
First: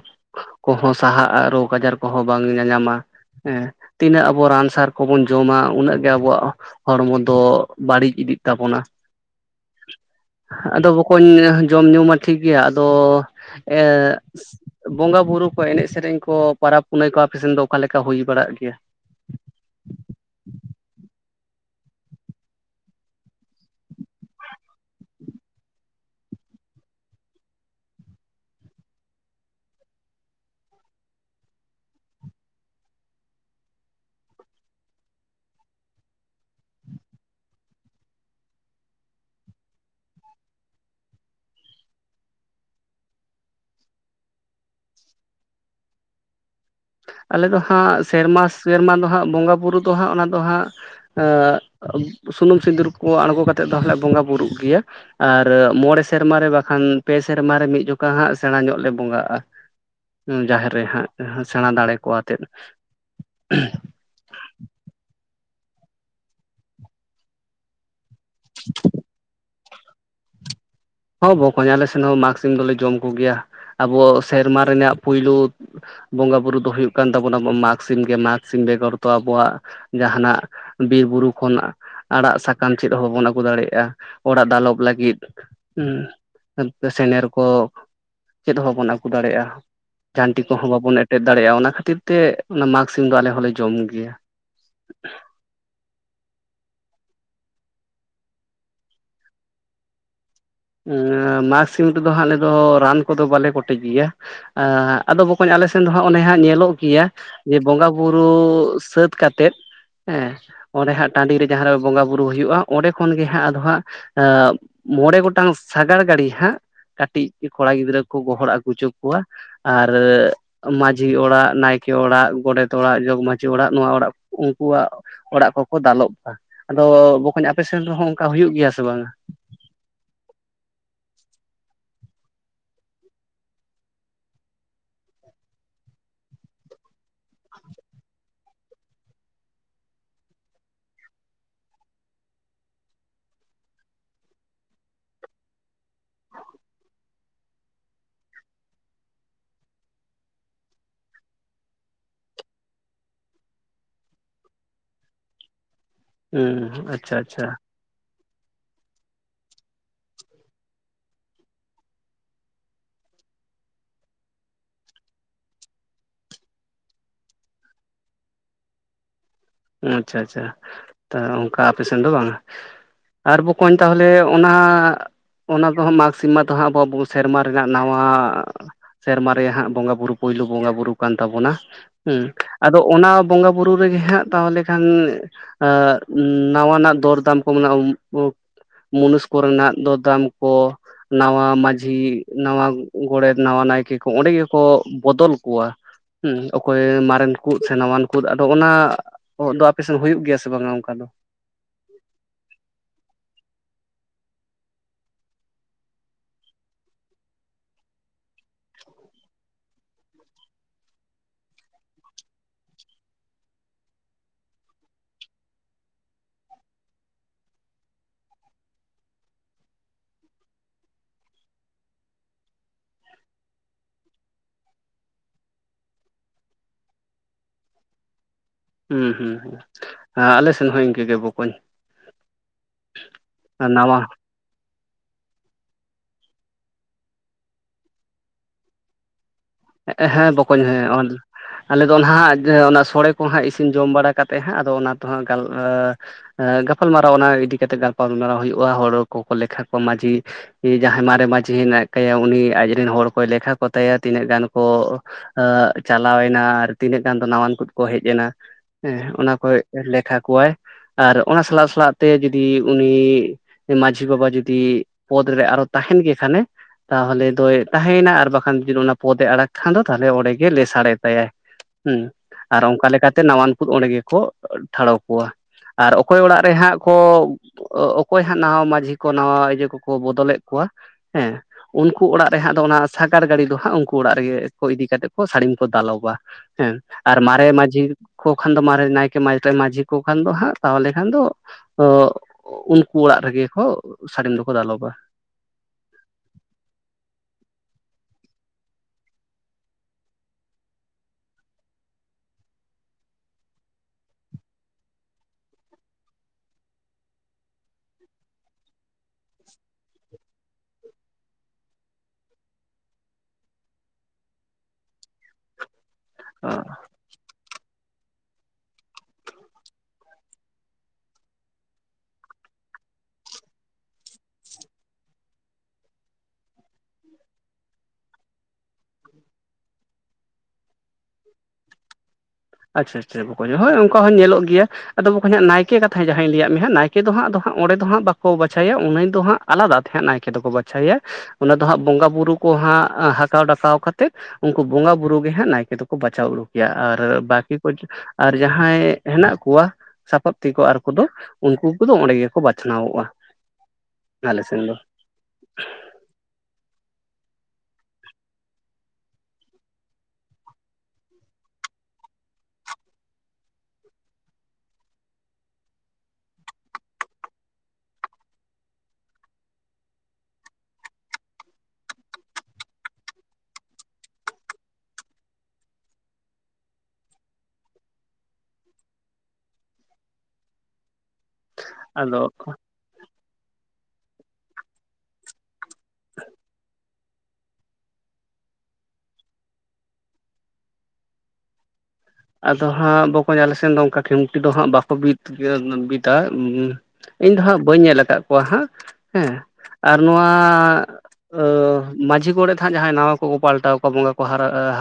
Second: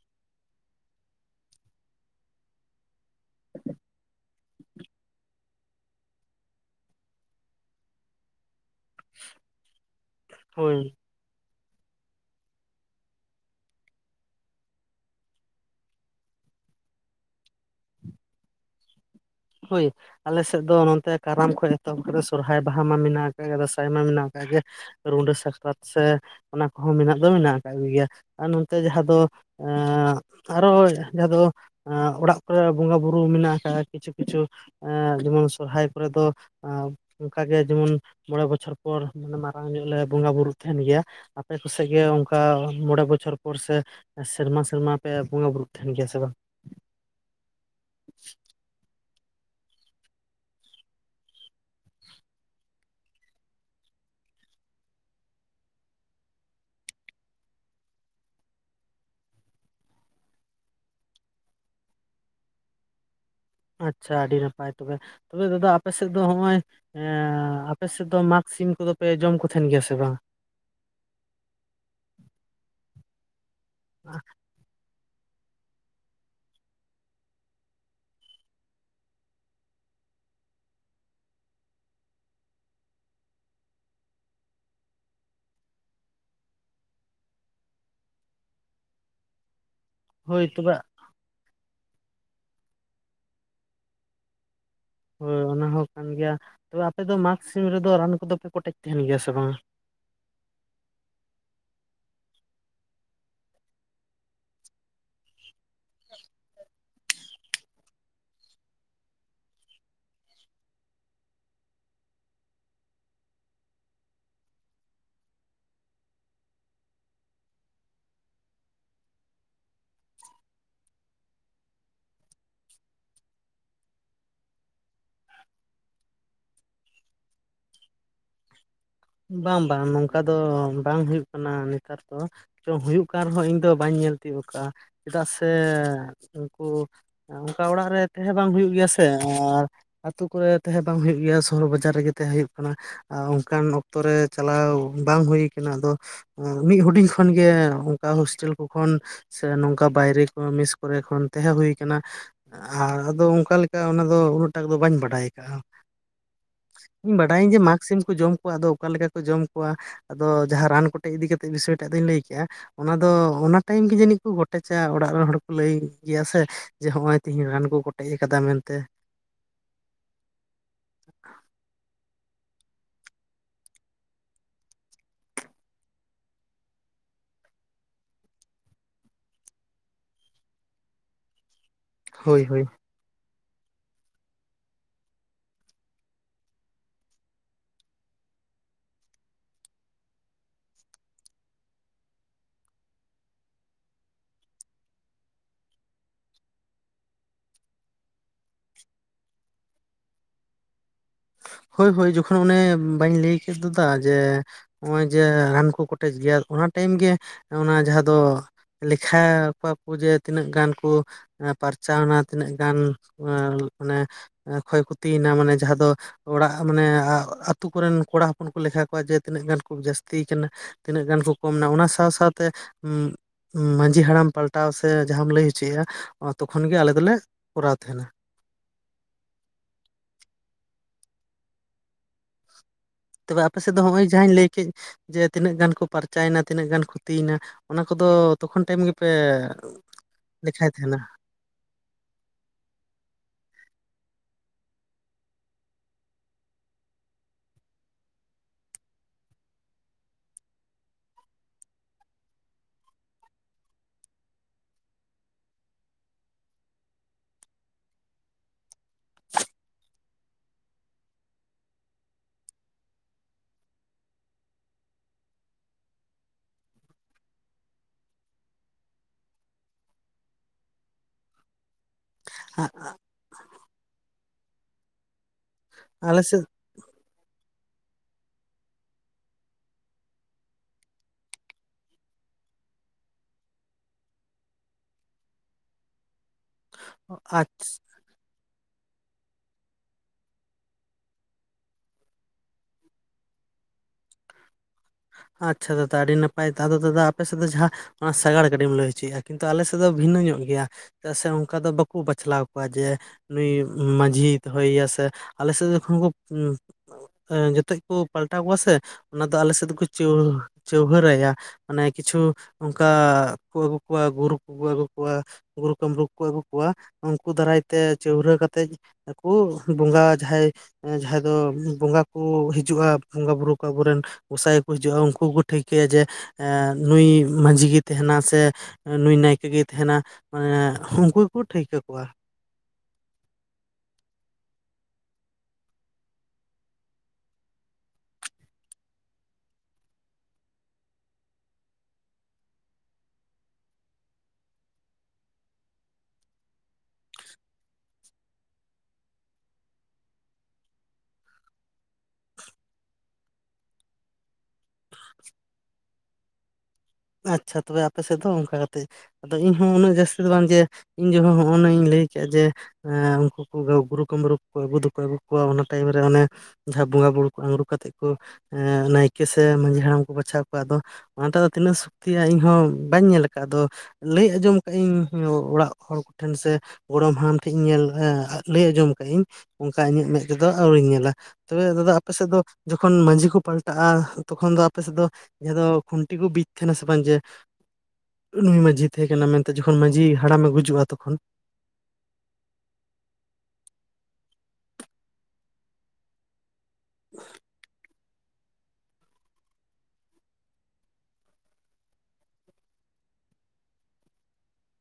ᱠᱚᱦᱚᱸ ᱥᱟᱦᱟᱜᱼᱟ ᱨᱳᱜᱽ ᱟᱡᱟᱨ ᱠᱚᱦᱚᱸ ᱵᱟᱝ ᱧᱟᱧᱟᱢᱟ ᱦᱮᱸ ᱛᱤᱱᱟᱹᱜ ᱟᱵᱚ ᱨᱟᱱ ᱥᱟᱨ ᱠᱚᱵᱚᱱ ᱡᱚᱢᱟ ᱩᱱᱟᱹᱜ ᱜᱮ ᱟᱵᱩᱣᱟᱜ ᱦᱚᱲᱢᱚ ᱫᱚ ᱵᱟᱹᱲᱤᱡ ᱤᱫᱤᱜ ᱛᱟᱵᱚᱱᱟ ᱦᱳᱭ ᱟᱫᱚ ᱵᱚᱠ ᱠᱚᱧ ᱡᱚᱢ ᱧᱩ ᱢᱟ ᱴᱷᱤᱠ ᱜᱮᱭᱟ ᱟᱫᱚ ᱮ ᱵᱚᱸᱜᱟ ᱵᱩᱨᱩ ᱠᱚ ᱮᱱᱮᱡ ᱥᱮᱨᱮᱧ ᱠᱚ ᱯᱟᱨᱟᱵᱽ ᱯᱩᱱᱟᱹᱭ ᱠᱚ ᱟᱯᱮᱥᱮᱱ ᱫᱚ ᱚᱠᱟᱞᱮᱠᱟ ᱦᱩᱭ ᱵᱟᱲᱟᱜ ᱜᱮᱭᱟ? ᱦᱳᱭ ᱟᱞᱮᱥᱮᱫᱽ ᱫᱚ ᱱᱚᱝᱛᱮ ᱠᱟᱨᱟᱢ ᱠᱷᱚᱡ ᱮᱛᱚᱦᱚᱵ ᱠᱟᱫᱮ ᱥᱚᱨᱦᱟᱭ ᱵᱟᱦᱟ ᱢᱟ ᱢᱮᱱᱟᱜ ᱟᱠᱟᱫ ᱜᱮ ᱫᱟᱸᱥᱟᱭ ᱢᱟ ᱢᱮᱱᱟᱜ ᱟᱠᱟᱫ ᱜᱮ ᱨᱩᱰᱟᱹ ᱥᱟᱠᱨᱟᱛ ᱥᱮ ᱚᱱᱟ ᱠᱚᱦᱚᱸ ᱢᱮᱱᱟᱜ ᱫᱚ ᱢᱮᱱᱟᱜ ᱟᱠᱟᱫ ᱜᱮᱭᱟ ᱟᱨ ᱱᱚᱛᱮ ᱡᱟᱦᱟᱸ ᱫᱚ ᱮᱜ ᱟᱨᱚ ᱡᱟᱦᱟᱸ ᱫᱚ ᱮᱜ ᱚᱲᱟᱜ ᱠᱚᱨᱮ ᱵᱚᱸᱜᱟ ᱵᱩᱨᱩ ᱢᱮᱱᱟᱜ ᱟᱠᱟᱜᱟ ᱠᱤᱪᱷᱩ ᱠᱤᱪᱷᱩ ᱮ ᱡᱮᱢᱚᱱ ᱥᱚᱨᱦᱟᱭ ᱠᱚᱨᱮ ᱫᱚ ᱶ ᱚᱱᱠᱟ ᱜᱮ ᱡᱮᱢᱚᱱ ᱢᱚᱬᱮ ᱵᱚᱪᱷᱚᱨ ᱯᱚᱨ ᱢᱟᱱᱮ ᱢᱟᱨᱟᱝ ᱧᱚᱜ ᱞᱮ ᱵᱚᱸᱜᱟ ᱵᱩᱨᱩᱜ ᱛᱟᱦᱮᱱ ᱜᱮᱭᱟ᱾ ᱟᱯᱮ ᱠᱚᱥᱮᱜ ᱜᱮ ᱚᱱᱠᱟ ᱢᱚᱬᱮ ᱵᱚᱪᱷᱚᱨ ᱯᱚᱨ ᱥᱮ ᱥᱮᱨᱢᱟ ᱥᱮᱨᱢᱟ ᱯᱮ ᱵᱚᱸᱜᱟ ᱵᱩᱨᱩᱜ ᱛᱟᱦᱮᱱ ᱜᱮᱭᱟ ᱥᱮ ᱵᱟ? ᱟᱞᱮ ᱫᱚ ᱦᱟᱸᱜ ᱥᱮᱨᱢᱟ ᱥᱮᱨᱢᱟ ᱫᱚ ᱦᱟᱸᱜ ᱵᱚᱸᱜᱟ ᱵᱩᱨᱩ ᱫᱚ ᱦᱟᱸᱜ ᱚᱱᱟ ᱫᱚ ᱦᱟᱸᱜ ᱟᱜ ᱥᱩᱱᱩᱢ ᱥᱤᱸᱫᱩᱨ ᱠᱚ ᱟᱬᱜᱚ ᱠᱟᱛᱮᱫ ᱫᱚ ᱦᱟᱸᱞᱮᱜ ᱵᱚᱸᱜᱟ ᱵᱩᱨᱩᱜ ᱜᱮᱭᱟ ᱟᱨ ᱢᱚᱬᱮ ᱥᱮᱨᱢᱟ ᱨᱮ ᱵᱟᱠᱷᱟᱱ ᱯᱮ ᱥᱮᱨᱢᱟ ᱨᱮ ᱢᱤᱜ ᱡᱚᱠᱷᱟ ᱦᱟᱸᱜ ᱥᱮᱬᱟ ᱧᱚᱜ ᱞᱮ ᱵᱚᱸᱜᱟᱜᱼᱟ᱾ ᱦᱩ ᱡᱟᱦᱮᱨ ᱨᱮ ᱦᱟᱸᱜ ᱥᱮᱬᱟ ᱫᱟᱲᱮ ᱠᱚᱣᱟᱛᱮ ᱟᱪᱪᱷᱟ ᱟᱹᱰᱤ ᱱᱟᱯᱟᱭ ᱛᱚᱵᱮ ᱛᱚᱵᱮ ᱫᱟᱫᱟ ᱟᱯᱮᱥᱮᱫᱽ ᱫᱚ ᱦᱚᱸᱜᱼᱚᱭ ᱮ ᱟᱯ ᱯᱮ ᱥᱮᱫ ᱫᱚ ᱢᱟᱜᱽ ᱥᱤᱢ ᱠᱚᱫᱚ ᱯᱮ ᱡᱚᱢ ᱠᱚ ᱛᱟᱦᱮᱱ ᱜᱮᱭᱟ ᱥᱮ ᱵᱟᱝ? ᱦᱚᱸ ᱵᱚᱠᱚᱧ ᱟᱞᱮ ᱥᱮᱱ ᱦᱚᱸ ᱢᱟᱜᱽ ᱥᱤᱢ ᱫᱚᱞᱮ ᱡᱚᱢ ᱠᱚᱜᱮᱭᱟ᱾ ᱟᱵᱚ ᱥᱮᱨᱢᱟ ᱨᱮᱱᱟᱜ ᱯᱩᱭᱞᱩ ᱵᱚᱸᱜᱟ ᱵᱩᱨᱩ ᱫᱚ ᱦᱩᱭᱩᱜ ᱠᱟᱱ ᱛᱟᱵᱚᱱᱟ ᱵᱚᱢ ᱢᱟᱜᱽ ᱥᱤᱢ ᱜᱮ ᱢᱟᱜᱽ ᱥᱤᱢ ᱵᱮᱜᱚᱨ ᱛᱚ ᱟᱵᱚᱣᱟᱜ ᱡᱟᱦᱟᱸᱱᱟᱜ ᱵᱤᱨ ᱵᱩᱨᱩ ᱠᱷᱚ ᱟᱲᱟᱜ ᱥᱟᱠᱟᱢ ᱪᱮᱫᱽ ᱦᱚᱸ ᱵᱚᱱ ᱟᱹᱜᱩ ᱫᱟᱲᱮᱭᱟᱜᱼᱟ ᱚᱲᱟᱜ ᱫᱟᱞᱚᱵᱽ ᱞᱟᱹᱜᱤᱫ ᱦᱩ ᱥᱮᱱᱮᱨ ᱠᱚ ᱪᱮᱫᱽ ᱦᱚᱸᱵᱚᱱ ᱟᱹᱜᱩ ᱫᱟᱲᱮᱜᱼᱟ ᱡᱷᱟᱱᱴᱤ ᱦᱳᱭ ᱠᱚᱦᱚᱸ ᱛᱚᱵᱮ ᱵᱟᱵᱚᱱ ᱮᱴᱮᱫ ᱫᱟᱲᱮᱭᱟᱜᱼᱟ ᱚᱱᱟ ᱠᱷᱟᱹᱛᱤᱨ ᱛᱮ ᱚᱱᱟ ᱢᱟᱜᱽ ᱥᱤᱢ ᱫᱚ ᱟᱞᱮ ᱦᱚᱸᱞᱮ ᱡᱚᱢ ᱜᱮᱭᱟ ᱦᱳᱭ ᱚᱱᱟ ᱦᱚᱸ ᱠᱟᱱ ᱜᱮᱭᱟ ᱛᱚᱵᱮ ᱟᱯᱮ ᱫᱚ ᱢᱟᱜᱽ ᱥᱤᱢ ᱨᱮᱫᱚ ᱨᱟᱱ ᱠᱚᱫᱚ ᱯᱮ ᱠᱚᱴᱮᱡᱽ ᱛᱟᱦᱮᱱ ᱜᱮᱭᱟ ᱥᱮ ᱵᱟᱝ? ᱩᱸ ᱢᱟᱜᱽ ᱥᱤᱢ ᱨᱮᱫᱚ ᱦᱟᱸᱜ ᱟᱞᱮ ᱫᱚ ᱨᱟᱱ ᱠᱚᱫᱚ ᱵᱟᱞᱮ ᱠᱚᱴᱮᱡ ᱜᱮᱭᱟ᱾ ᱟ ᱟᱫᱚ ᱵᱚᱠᱚᱧ ᱟᱞᱮ ᱥᱮᱱ ᱫᱚ ᱦᱟᱸᱜ ᱚᱱᱮ ᱦᱟᱸᱜ ᱧᱮᱞᱚᱜ ᱜᱮᱭᱟ ᱡᱮ ᱵᱚᱸᱜᱟ ᱵᱩᱨᱩ ᱥᱟᱹᱛ ᱠᱟᱛᱮᱫ ᱦᱮᱸ ᱚᱸᱰᱮ ᱦᱟᱸᱜ ᱴᱟᱸᱰᱤ ᱨᱮ ᱡᱟᱦᱟᱸ ᱨᱮ ᱵᱚᱸᱜᱟ ᱵᱩᱨᱩ ᱦᱩᱭᱩᱜᱼᱟ ᱚᱸᱰᱮ ᱠᱷᱚᱱ ᱜᱮ ᱦᱟᱸᱜ ᱟᱫᱚ ᱦᱟᱸ ᱢᱚᱬᱮ ᱜᱚᱴ ᱴᱟᱝ ᱥᱟᱜᱟᱲ ᱜᱟᱲᱤ ᱦᱟᱸᱜ ᱠᱟᱹᱴᱤᱡ ᱠᱚᱲᱟ ᱜᱤᱫᱽᱨᱟᱹ ᱠᱚ ᱜᱚᱦᱚᱲ ᱟᱹᱜᱩ ᱪᱚ ᱠᱚᱣᱟ ᱟᱨ ᱢᱟᱡᱷᱤ ᱚᱲᱟᱜ ᱱᱟᱭᱠᱮ ᱚᱲᱟᱜ ᱜᱚᱰᱮᱛ ᱚᱲᱟᱜ ᱡᱚᱜᱽᱢᱟᱡᱷᱤ ᱚᱲᱟᱜ ᱱᱚᱣᱟ ᱚᱲᱟᱜ ᱩᱱᱠᱩᱣᱟᱜ ᱚᱲᱟᱜ ᱠᱚᱠᱚ ᱫᱟᱞᱚᱵ ᱠᱟ ᱟᱫᱚ ᱵᱚᱠᱚᱧ ᱟᱯᱮ ᱥᱮᱱ ᱨᱮᱦᱚᱸ ᱚᱱᱠᱟ ᱦᱩᱭᱩᱜ ᱜᱮᱭᱟ ᱥᱮ ᱵᱟᱝᱟ? ᱵᱟᱝ ᱵᱟᱝ ᱱᱚᱝᱠᱟ ᱫᱚ ᱵᱟᱝ ᱦᱩᱭᱩᱜ ᱠᱟᱱᱟ ᱱᱮᱛᱟᱨ ᱫᱚ᱾ ᱪᱚᱝ ᱦᱩᱭᱩᱜ ᱠᱟᱱ ᱨᱮᱦᱚᱸ ᱤᱧ ᱫᱚ ᱵᱟᱹᱧ ᱧᱮᱞ ᱛᱤᱭᱳᱜ ᱠᱟᱜᱼᱟ ᱪᱮᱫᱟᱜ ᱥᱮ ᱩᱱᱠᱩ ᱚᱝᱠᱟ ᱚᱲᱟᱜ ᱨᱮ ᱛᱟᱦᱮᱸ ᱵᱟᱝ ᱦᱩᱭᱩᱜ ᱜᱮᱭᱟ ᱥᱮ ᱟᱨ ᱟᱹᱛᱩ ᱠᱚᱨᱮ ᱛᱟᱦᱮᱸ ᱵᱟᱝ ᱦᱩᱭᱩᱜ ᱜᱮᱭᱟ ᱥᱚᱦᱚᱨ ᱵᱟᱡᱟᱨ ᱨᱮᱜᱮ ᱛᱟᱦᱮᱸ ᱦᱩᱭᱩᱜ ᱠᱟᱱᱟ᱾ ᱟᱸ ᱚᱸᱠᱟᱱ ᱚᱠᱛᱚ ᱨᱮ ᱪᱟᱞᱟᱣ ᱵᱟᱝ ᱦᱩᱭ ᱠᱟᱱᱟ ᱟᱫᱚ ᱟᱸ ᱢᱤᱜ ᱦᱩᱰᱤᱧ ᱠᱷᱚᱱ ᱜᱮ ᱚᱸᱠᱟ ᱦᱳᱥᱴᱮᱞ ᱠᱚ ᱠᱷᱚᱱ ᱥᱮ ᱱᱚᱝᱠᱟ ᱵᱟᱭᱨᱮ ᱠᱚ ᱢᱮᱥ ᱠᱚᱨᱮ ᱠᱷᱚᱱ ᱛᱟᱦᱮᱸ ᱦᱩᱭ ᱠᱟᱱᱟ, ᱟᱻᱨ ᱟᱫᱚ ᱚᱸᱠᱟ ᱞᱮᱠᱟ ᱚᱱᱟ ᱫᱚ ᱩᱱᱟᱹᱜᱽ ᱴᱟᱜ ᱫᱚ ᱵᱟᱧ ᱵᱟᱰᱟᱭ ᱟᱠᱟᱜ-ᱟ᱾ ᱦᱩᱸ ᱤᱧ ᱟᱪᱪᱷᱟ ᱟᱪᱪᱷᱟ ᱵᱟᱰᱟᱭᱟᱹᱧ ᱡᱮ ᱢᱟᱜᱽ ᱥᱤᱢ ᱠᱚ ᱡᱚᱢ ᱠᱚᱣᱟ, ᱟᱫᱚ ᱚᱠᱟ ᱞᱮᱠᱟ ᱠᱚ ᱡᱚᱢ ᱠᱚᱣᱟ ᱟᱫᱚ ᱡᱟᱦᱟᱸ ᱨᱟᱱ ᱠᱚᱴᱮᱡ ᱤᱫᱤ ᱠᱟᱛᱮᱜ ᱵᱤᱥᱚᱭ ᱴᱟᱜ ᱫᱩᱧ ᱞᱟᱹᱭ ᱠᱮᱜᱼᱟ ᱚᱱᱟ ᱫᱚ ᱚᱱᱟ ᱴᱟᱹᱭᱤᱢ ᱜᱮ ᱡᱟᱹᱱᱤᱡ ᱠᱚ ᱜᱚᱴᱮᱪᱟ ᱚᱲᱟᱜ ᱨᱮᱱ ᱦᱚᱲ ᱠᱚ ᱞᱟᱹᱭ ᱜᱮᱭᱟ ᱥᱮ᱾ ᱡᱮ ᱦᱚᱸᱜᱼᱚᱭ ᱛᱮᱦᱤᱧ ᱨᱟᱱ ᱠᱚ ᱠᱚᱴᱮᱡ ᱟᱠᱟᱫᱟ ᱢᱮᱱᱛᱮ? ᱟᱸ ᱟᱪᱪᱷᱟ ᱟᱪᱪᱷᱟ, ᱛᱟ ᱚᱸᱠᱟ ᱟᱯᱮᱥᱮᱱ ᱫᱚ ᱵᱟᱝᱼᱟ᱾ ᱟᱨ ᱵᱚᱠᱚᱧ ᱛᱟᱦᱚᱞᱮ ᱚᱱᱟ ᱚᱱᱟ ᱫᱚᱦᱚᱸ ᱢᱟᱜᱽ ᱥᱤᱢᱟᱹ ᱫᱚ ᱦᱟᱸᱜ ᱟ ᱵᱩ ᱥᱮᱨᱢᱟ ᱨᱮᱱᱟᱜ ᱱᱟᱶᱟ ᱥᱮᱨᱢᱟ ᱨᱮᱭᱟᱜ ᱦᱟᱸᱜ ᱵᱚᱸᱜᱟ ᱵᱩᱨᱩ ᱯᱩᱭᱞᱩ ᱵᱚᱸᱜᱟ ᱵᱩᱨᱩ ᱠᱟᱱ ᱛᱟᱵᱚᱱᱟ᱾ ᱦᱩᱸ, ᱦᱳᱭ ᱦᱳᱭ ᱟᱫᱚ ᱚᱱᱟ ᱵᱚᱸᱜᱟ ᱵᱩᱨᱩ ᱨᱮᱜᱮ ᱦᱟᱸᱜ ᱛᱟᱦᱚᱞᱮ ᱠᱷᱟᱱ ᱟᱸ ᱱᱟᱣᱟᱱᱟᱜ ᱫᱚᱨᱫᱟᱢ ᱢᱮᱱᱟᱜᱼᱟ, ᱳᱢ ᱳᱵ ᱢᱩᱱᱩᱥ ᱠᱚᱨᱮᱱᱟᱜ ᱫᱚ ᱫᱟᱢ ᱠᱚ ᱱᱟᱶᱟ ᱢᱟᱺᱡᱷᱤ, ᱱᱟᱶᱟ ᱜᱚᱲᱮᱛ, ᱱᱟᱶᱟ ᱱᱟᱭᱠᱮ ᱠᱚ ᱚᱸᱰᱮ ᱜᱮᱠᱚ ᱵᱚᱫᱚᱞ ᱠᱚᱣᱟ᱾ ᱦᱩᱸ, ᱚᱠᱚᱭ ᱢᱟᱨᱮᱱ ᱠᱩᱜ ᱥᱮ ᱱᱟᱣᱟᱱ ᱠᱩᱫ, ᱟᱫᱚ ᱚᱱᱟ ᱠᱚᱜ ᱫᱚ ᱟᱯᱮᱥᱮᱱ ᱦᱩᱭᱩᱜ ᱜᱮᱭᱟ ᱥᱮ ᱵᱟᱝᱼᱟ ᱚᱝᱠᱟ ᱫᱚ? ᱦᱳᱭ ᱦᱳᱭ ᱡᱚᱠᱷᱚᱱ ᱚᱱᱮ ᱵᱟᱹᱧ ᱞᱟᱹᱭ ᱠᱮᱫ ᱫᱚ ᱫᱟ ᱡᱮ ᱱᱚᱜᱼᱚᱭ ᱡᱮ ᱨᱟᱱ ᱠᱚ ᱠᱚᱴᱮᱡ ᱜᱮᱭᱟ, ᱚᱱᱟ ᱴᱟᱹᱭᱤᱢ ᱜᱮ ᱚᱱᱟ ᱡᱟᱦᱟᱸ ᱫᱚ ᱞᱮᱠᱷᱟᱭᱟ ᱠᱚᱣᱟ ᱯᱩᱡᱟᱹᱛ ᱛᱤᱱᱟᱹᱜ ᱜᱟᱱ ᱠᱚ ᱮᱸ ᱯᱟᱨᱪᱟᱣᱮᱱᱟ ᱛᱤᱱᱟᱹᱜ ᱜᱟᱱ ᱮᱸ ᱚᱱᱮ ᱮᱸ ᱠᱷᱚᱭ ᱠᱷᱩᱛᱤᱭᱮᱱᱟ ᱢᱟᱱᱮ ᱡᱟᱦᱟ ᱫᱚ ᱚᱲᱟᱜ ᱢᱟᱱᱮ ᱟᱹ ᱟᱹᱛᱩ ᱠᱚᱨᱮᱱ ᱠᱚᱲᱟ ᱦᱚᱯᱚᱱ ᱠᱚ ᱞᱮᱠᱷᱟ ᱠᱚᱣᱟ ᱡᱮ ᱛᱤᱱᱟᱹᱜ ᱜᱟᱱ ᱠᱩ ᱡᱟᱹᱥᱛᱤ ᱭᱟᱠᱟᱱᱟ ᱛᱤᱱᱟᱹᱜ ᱜᱟᱱ ᱠᱚ ᱠᱚᱢ ᱮᱱᱟ, ᱚᱱᱟ ᱥᱟᱶ ᱥᱟᱶᱛᱮ ᱩᱸ ᱢᱟᱺᱡᱷᱤ ᱦᱟᱲᱟᱢ ᱯᱟᱞᱴᱟᱣ ᱥᱮ ᱡᱟᱦᱟᱸᱢ ᱞᱟᱹᱭ ᱦᱚᱪᱚ ᱭᱮᱜᱼᱟ, ᱚᱱᱟ ᱛᱚᱠᱷᱚᱱ ᱜᱮ ᱟᱞᱮ ᱫᱚᱞᱮ ᱠᱚᱨᱟᱣ ᱛᱟᱦᱮᱱᱟ᱾ ᱦᱩᱸ ᱦᱩᱸ ᱦᱩᱸ, ᱟ ᱟᱞᱮ ᱥᱮᱱ ᱦᱚᱸ ᱤᱸᱠᱟᱹ ᱜᱮ ᱵᱚᱠᱚᱧ᱾ ᱛᱚᱵᱮ ᱟᱯᱮ ᱥᱮᱫ ᱫᱚ ᱱᱟᱣᱟ ᱦᱚᱸᱜᱼᱚᱭ ᱡᱟᱦᱟᱸᱧ ᱞᱟᱹᱭ ᱠᱮᱡ ᱡᱮ ᱛᱤᱱᱟᱹᱜ ᱜᱟᱱ ᱠᱚ ᱯᱟᱨᱪᱟᱭᱮᱱᱟ ᱛᱤᱱᱟᱹᱜ ᱜᱟᱱ ᱠᱚ ᱠᱷᱩᱛᱤᱭᱮᱱᱟ ᱚᱱᱟ ᱠᱚᱫᱚ ᱛᱚᱠᱷᱚᱱ ᱴᱟᱹᱭᱤᱢ ᱜᱮᱯᱮ ᱮᱸᱜ ᱦᱮᱸ ᱵᱚᱠᱚᱧ ᱞᱮᱠᱷᱟᱭ ᱦᱮᱸ ᱛᱟᱦᱮᱱᱟ ᱚᱱᱟ ᱫᱩ ᱟᱞᱮ ᱫᱚ ᱱᱷᱟᱸᱜ ᱡᱮ ᱚᱱᱟ ᱥᱚᱲᱮ ᱠᱚ ᱦᱟᱸᱜ ᱤᱥᱤᱱ ᱡᱚᱢ ᱵᱟᱲᱟ ᱠᱟᱛᱮᱜ ᱦᱟᱸᱜ ᱟᱫᱚ ᱚᱱᱟ ᱫᱚ ᱦᱟᱸᱜ ᱜᱟᱞ ᱮᱸ ᱮᱸ ᱜᱟᱯᱟᱞ ᱢᱟᱨᱟᱣ ᱚᱱᱟ ᱤᱫᱤ ᱠᱟᱛᱮ ᱜᱟᱯᱟᱞᱢᱟᱨᱟᱣ ᱦᱩᱭᱩᱜᱼᱟ ᱦᱚᱲ ᱠᱚᱠᱚ ᱞᱮᱠᱷᱟ ᱠᱚᱣᱟ ᱢᱟᱺᱡᱷᱤ ᱠᱤ ᱡᱟᱦᱟᱸᱭ ᱢᱟᱨᱮ ᱢᱟᱺᱡᱷᱤ ᱱᱟᱭᱠᱟᱹᱭᱟ ᱩᱱᱤ ᱟᱡ ᱨᱤᱱ ᱦᱚᱲ ᱠᱚᱭ ᱞᱮᱠᱷᱟ ᱠᱚ ᱛᱟᱭᱟ ᱛᱤᱱᱟᱹᱜ ᱜᱟᱱ ᱠᱚᱻᱜ ᱟᱸ ᱪᱟᱞᱟᱣᱮᱱᱟ ᱟᱨ ᱛᱤᱱᱟᱹᱜ ᱜᱟᱱ ᱫᱚ ᱱᱟᱣᱟᱱ ᱠᱩᱫ ᱠᱚ ᱦᱮᱡ ᱮᱱᱟ, ᱮᱸᱦ ᱚᱱᱟ ᱠᱚᱭᱼᱮᱜ ᱞᱮᱠᱷᱟ ᱠᱚᱣᱟᱭ ᱟᱨ ᱚᱱᱟ ᱥᱟᱞᱟᱜ ᱥᱟᱞᱟᱜ ᱛᱮ ᱡᱩᱫᱤ ᱩᱱᱤ ᱮᱸ ᱢᱟᱺᱡᱷᱤ ᱵᱟᱵᱟ ᱡᱩᱫᱤ ᱯᱚᱫᱽ ᱨᱮ ᱟᱨᱦᱚ ᱛᱟᱦᱮᱱ ᱜᱮ ᱠᱷᱟᱱ ᱮ ᱛᱟᱦᱚᱞᱮ ᱫᱚᱭ ᱛᱟᱦᱮᱸᱭᱮᱱᱟ ᱟᱨ ᱵᱟᱠᱷᱟᱱ ᱡᱩᱫᱤ ᱚᱱᱟ ᱯᱚᱫᱽ ᱮ ᱟᱲᱟᱜᱽ ᱠᱷᱟᱱ ᱫᱚ ᱛᱟᱦᱮᱞᱮ ᱚᱸᱲᱮ ᱜᱮ ᱞᱟᱹᱭ ᱥᱟᱲᱮ ᱛᱟᱭᱟᱭ, ᱦᱩᱸ, ᱟᱨ ᱚᱝᱠᱟ ᱞᱮᱠᱟ ᱛᱮ ᱱᱟᱶᱟᱱ ᱠᱩᱜ ᱚᱸᱰᱮ ᱜᱮᱠᱚᱻᱜ ᱴᱷᱟᱲᱚ ᱠᱚᱣᱟ ᱟᱨ ᱚᱠᱚᱭ ᱟᱞᱮ ᱥᱮᱫ ᱚᱲᱟᱜ ᱨᱮ ᱦᱟᱸᱜ ᱠᱚ ᱚ ᱚᱠᱚᱭ ᱦᱟᱸᱜ ᱱᱟᱣᱟ ᱢᱟᱺᱡᱷᱤ ᱠᱚ ᱱᱟᱣᱟ ᱤᱭᱟᱹ ᱠᱚᱠᱚ ᱵᱚᱫᱚᱞᱮᱜ ᱠᱚᱣᱟ ᱦᱮᱸ ᱩᱱᱠᱩ ᱚᱲᱟᱜ ᱨᱮ ᱦᱟᱸᱜ ᱫᱚ ᱚᱱᱟ ᱥᱟᱜᱟᱲ ᱜᱟᱹᱰᱤ ᱫᱚ ᱦᱟᱸᱜ ᱩᱝᱠᱩ ᱚᱲᱟᱜ ᱨᱮᱜᱮ ᱠᱚ ᱤᱫᱤ ᱠᱟᱛᱮᱫ ᱠᱚ ᱥᱟᱹᱲᱤᱢ ᱠᱚ ᱫᱟᱞᱚᱵᱟ ᱦᱮᱸ ᱟᱨ ᱢᱟᱨᱮ ᱟᱪᱪᱷᱟ ᱢᱟᱺᱡᱷᱤ ᱠᱷᱚ ᱠᱷᱟᱱ ᱫᱚ ᱢᱟᱨᱮ ᱱᱟᱭᱠᱮ ᱢᱟᱡᱽ ᱴᱷᱮᱱ ᱢᱟᱺᱡᱷᱤ ᱠᱷᱚ ᱠᱷᱟᱱ ᱫᱚ ᱦᱟᱸᱜ ᱛᱟᱦᱚᱞᱮ ᱠᱷᱟᱱ ᱫᱚᱜ, ᱚᱻᱜ ᱩ ᱩᱱᱠᱩ ᱚᱲᱟᱜ ᱨᱮᱜᱮ ᱠᱚᱻᱜ ᱥᱟᱹᱲᱤᱢ ᱫᱚᱠᱚ ᱫᱟᱞᱚᱵᱟ᱾ ᱟᱪᱪᱷᱟ ᱫᱟᱫᱟ ᱟᱹᱰᱤ ᱱᱟᱯᱟᱭ᱾ ᱟᱫᱚ ᱫᱟᱫᱟ ᱟᱯᱮ ᱥᱮᱫ ᱫᱚ ᱡᱟᱦᱟᱸ ᱚᱱᱟ ᱥᱟᱜᱟᱲ ᱜᱟᱹᱰᱤᱢ ᱞᱟᱹᱭ ᱦᱚᱪᱚᱭᱮᱫ-ᱟ, ᱠᱤᱱᱛᱩ ᱟᱞᱮ ᱥᱮᱫ ᱫᱚ ᱵᱷᱤᱱᱟᱹ ᱧᱚᱜ ᱜᱮᱭᱟ᱾ ᱪᱮᱫᱟᱜ ᱥᱮ ᱚᱱᱠᱟ ᱫᱚ ᱵᱟᱠᱚ ᱵᱟᱪᱞᱟᱣ ᱠᱚᱣᱟ ᱡᱮ ᱱᱩᱭ ᱢᱟᱺᱡᱷᱤᱭ ᱫᱚᱦᱚᱭᱮᱭᱟ ᱥᱮ ᱟᱞᱮ ᱥᱮᱫ ᱡᱚᱠᱷᱚᱱ ᱠᱚ ᱮ ᱡᱚᱛᱚ ᱠᱚ ᱯᱟᱞᱴᱟᱣ ᱠᱚᱣᱟ ᱥᱮ ᱚᱱᱟ ᱫᱚ ᱟᱞᱮ ᱥᱮᱫ ᱫᱚᱠᱚ ᱪᱟᱹᱣ ᱪᱟᱹᱣᱦᱟᱹᱨ ᱟᱭᱟ᱾ ᱚᱱᱮ ᱠᱤᱪᱷᱩ ᱚᱱᱠᱟ ᱠᱚ ᱟᱹᱜᱩ ᱠᱚᱣᱟ ᱜᱩᱨᱩ ᱠᱚᱠᱚ ᱟᱹᱜᱩ ᱠᱚᱣᱟ, ᱜᱩᱨᱩ ᱠᱟᱢᱨᱩ ᱠᱚ ᱟᱹᱜᱩ ᱠᱚᱣᱟ ᱩᱱᱠᱩ ᱫᱟᱨᱟᱭ ᱛᱮ ᱪᱟᱹᱣᱨᱟᱹ ᱠᱟᱛᱮᱜ ᱟᱠᱩ ᱵᱚᱸᱜᱟ ᱡᱟᱸᱦᱟᱭ ᱮᱸ ᱡᱟᱸᱦᱟᱭ ᱫᱚ ᱵᱚᱸᱜᱟ ᱠᱚ ᱦᱤᱡᱩᱜ-ᱟ, ᱵᱚᱸᱜᱟ ᱵᱩᱨᱩ ᱠᱚ ᱟᱵᱚᱨᱮᱱ ᱜᱚᱸᱥᱟᱭ ᱠᱩ ᱦᱤᱡᱩᱜ-ᱟ᱾ ᱩᱱᱠᱩ ᱠᱚ ᱴᱷᱟᱹᱠᱟᱹᱠᱟᱹᱭᱟ ᱡᱮ ᱮᱸ ᱱᱩᱭ ᱢᱟᱺᱡᱷᱤ ᱜᱮ ᱛᱟᱸᱦᱮᱱᱟ ᱥᱮ ᱱᱩᱭ ᱱᱟᱭᱠᱮ ᱜᱮᱭ ᱛᱟᱦᱮᱱᱟ ᱢᱟᱱᱮ ᱮᱸᱜ ᱩᱱᱠᱩ ᱜᱮᱠᱚ ᱴᱷᱟᱹᱭᱠᱟᱹ ᱠᱚᱣᱟ᱾ ᱟᱪᱪᱷᱟ ᱟᱪᱪᱷᱟ ᱵᱚᱠᱚᱧ ᱦᱳᱭ ᱚᱱᱠᱟ ᱦᱚᱸ ᱧᱮᱞᱚᱜ ᱜᱮᱭᱟ᱾ ᱟᱫᱚ ᱵᱚᱠᱚᱧ ᱦᱟᱸᱜ ᱱᱟᱭᱠᱮ ᱠᱟᱛᱷᱟ ᱡᱟᱸᱦᱟᱹᱧ ᱞᱟᱹᱭᱟᱜ ᱢᱮᱭᱟ ᱦᱟᱸᱜ ᱱᱟᱭᱠᱮ ᱫᱚ ᱦᱟᱸᱜ ᱟᱫᱚ ᱦᱟᱸᱜ ᱚᱸᱰᱮ ᱫᱚ ᱦᱟᱸᱜ ᱵᱟᱠᱚ ᱵᱟᱪᱷᱟᱭᱮᱭᱟ ᱩᱱᱤ ᱫᱚ ᱦᱟᱸᱜ ᱟᱞᱟᱫᱟ ᱛᱮ ᱦᱟᱸᱜ ᱱᱟᱭᱠᱮ ᱫᱚᱠᱚ ᱵᱟᱪᱷᱟᱣᱮᱭᱟ, ᱚᱱᱟ ᱫᱚ ᱦᱟᱸᱜ ᱵᱚᱸᱜᱟ ᱵᱩᱨᱩ ᱠᱚ ᱦᱟᱸᱜ ᱦᱟᱠᱟᱣ ᱰᱟᱠᱟᱣ ᱠᱟᱛᱮᱫ ᱩᱱᱠᱩ ᱵᱚᱸᱜᱟ ᱵᱩᱨᱩ ᱜᱮ ᱦᱟᱸᱜ ᱱᱟᱭᱠᱮ ᱫᱚᱠᱚ ᱵᱟᱧᱪᱷᱟᱣ ᱩᱰᱩᱠᱮᱭᱟ ᱟᱨ ᱵᱟᱠ ᱠᱤ ᱠᱚᱡ ᱟᱨ ᱡᱟᱦᱟᱸᱭ ᱦᱮᱱᱟᱜ ᱠᱚᱣᱟ ᱥᱟᱯᱟᱵ ᱛᱤᱠᱚ ᱟᱨ ᱠᱚᱫᱚ ᱩᱱᱠᱩ ᱠᱚᱫᱚ ᱚᱸᱰᱮ ᱜᱮᱠᱚ ᱵᱟᱪᱷᱱᱟᱣᱚᱜ-ᱟ, ᱟᱞᱮ ᱥᱮᱱ ᱫᱚ᱾ [inaudible] ᱟᱪᱪᱷᱟ ᱛᱚᱵᱮ ᱟᱯᱮᱥᱮᱫ ᱫᱚ ᱚᱱᱠᱟ ᱠᱟᱛᱮᱜ᱾ ᱟᱫᱚ ᱤᱧ ᱦᱚᱸ ᱩᱱᱟᱹᱜ ᱡᱟᱹᱥᱛᱤ ᱫᱚ ᱵᱟᱝ ᱡᱮ ᱤᱧ ᱡᱚᱦᱚ ᱦᱚᱜ-ᱚᱱᱟᱧ ᱞᱟᱹᱭ ᱠᱮᱜ-ᱟ ᱡᱮ ᱮᱸ ᱩᱱᱠᱩ ᱠᱚ ᱜᱩᱨᱩ ᱠᱟᱢᱨᱩ ᱠᱚᱠᱚ ᱟᱹᱜᱩ ᱫᱚᱠᱚ ᱟᱹᱜᱩ ᱠᱚᱣᱟ ᱚᱱᱟ ᱴᱟᱭᱤᱢ ᱨᱮ ᱚᱱᱮ ᱡᱟᱸᱦᱟ ᱵᱚᱸᱜᱟ ᱵᱩᱨᱩ ᱠᱚ ᱟᱝᱨᱩ ᱠᱟᱛᱮᱫ ᱠᱚ ᱮᱸ ᱱᱟᱭᱠᱮ ᱥᱮ ᱢᱟᱺᱡᱷᱤ ᱦᱟᱲᱟᱢ ᱠᱚ ᱵᱟᱪᱷᱟᱣ ᱠᱚᱣᱟ ᱟᱫᱚ ᱚᱱᱟᱴᱟᱜ ᱫᱚ ᱛᱤᱱᱟᱹᱥ ᱛᱮᱭᱟ ᱤᱧᱦᱚᱸ ᱵᱟᱹᱧ ᱧᱮᱞ ᱟᱠᱟᱫ ᱟᱫᱚ ᱞᱟᱹᱭ ᱟᱸᱡᱚᱢ ᱟᱠᱟᱫᱟᱹᱧ ᱚᱲᱟᱜ ᱦᱚᱲ ᱠᱚᱴᱷᱮᱱ ᱥᱮ ᱜᱚᱲᱚᱢ ᱦᱟᱲᱟᱢ ᱴᱷᱮᱱ ᱤᱧ ᱧᱮᱞ ᱟ ᱞᱟᱹᱭ ᱟᱸᱡᱚᱢ ᱠᱟᱜ ᱤᱧ ᱚᱱᱠᱟ ᱤᱧᱟᱹᱜ ᱢᱮᱫ ᱛᱮᱫᱚ ᱟᱹᱣᱨᱤᱧ ᱧᱮᱞᱟ᱾ ᱛᱚᱵᱮ ᱫᱟᱫᱟ ᱟᱯᱮ ᱥᱮᱫ ᱟᱫᱚ ᱫᱚ ᱡᱚᱠᱷᱚᱱ ᱢᱟᱡᱷᱤ ᱠᱚ ᱯᱟᱞᱴᱟᱜ-ᱟ᱾ ᱛᱚᱠᱷᱚᱱ ᱫᱚ ᱟᱯᱮ ᱥᱮᱫ ᱫᱚ ᱡᱟᱸᱦᱟ ᱫᱚ ᱠᱷᱩᱱᱴᱤ ᱠᱚ ᱵᱤᱫ ᱛᱟᱦᱮᱱᱟ ᱥᱮ ᱵᱟᱝ ᱡᱮ ᱱᱩᱭ ᱢᱟᱡᱷᱤ ᱛᱟᱸᱦᱮ ᱠᱟᱱᱟ ᱢᱮᱱᱛᱮ ᱡᱚᱠᱷᱚᱱ ᱢᱟᱡᱷᱤ ᱦᱟᱲᱟᱢᱮ ᱜᱩᱡᱩᱜ-ᱟ ᱛᱚᱠᱷᱚᱱ ᱟᱫᱚ ᱦᱟᱸᱜ ᱵᱚᱠᱚᱧ ᱟᱞᱮᱥᱮᱱ ᱫᱚ ᱚᱱᱠᱟ ᱠᱷᱮᱢᱴᱤ ᱫᱚ ᱦᱟᱸᱜ ᱵᱟᱠᱚ ᱵᱤᱫ ᱜᱮᱭᱟ ᱵᱤᱫᱟ᱾ ᱤᱧ ᱫᱚ ᱦᱟᱸᱜ ᱵᱟᱹᱧ ᱧᱮᱞ ᱟᱠᱟᱫ ᱠᱚᱣᱟ ᱦᱟᱸᱜ ᱦᱮᱸ ᱟᱨ ᱱᱚᱣᱟ ᱚ ᱢᱟᱡᱷᱤ ᱜᱚᱰᱮᱛ ᱦᱟᱸᱜ ᱡᱟᱸᱦᱟᱭ ᱱᱟᱣᱟ ᱠᱚᱠᱚ ᱯᱟᱞᱴᱟᱣ ᱠᱚᱣᱟ, ᱵᱚᱸᱜᱟ ᱠᱚ ᱦᱟᱨᱟᱜ-ᱟ ᱦᱟᱜ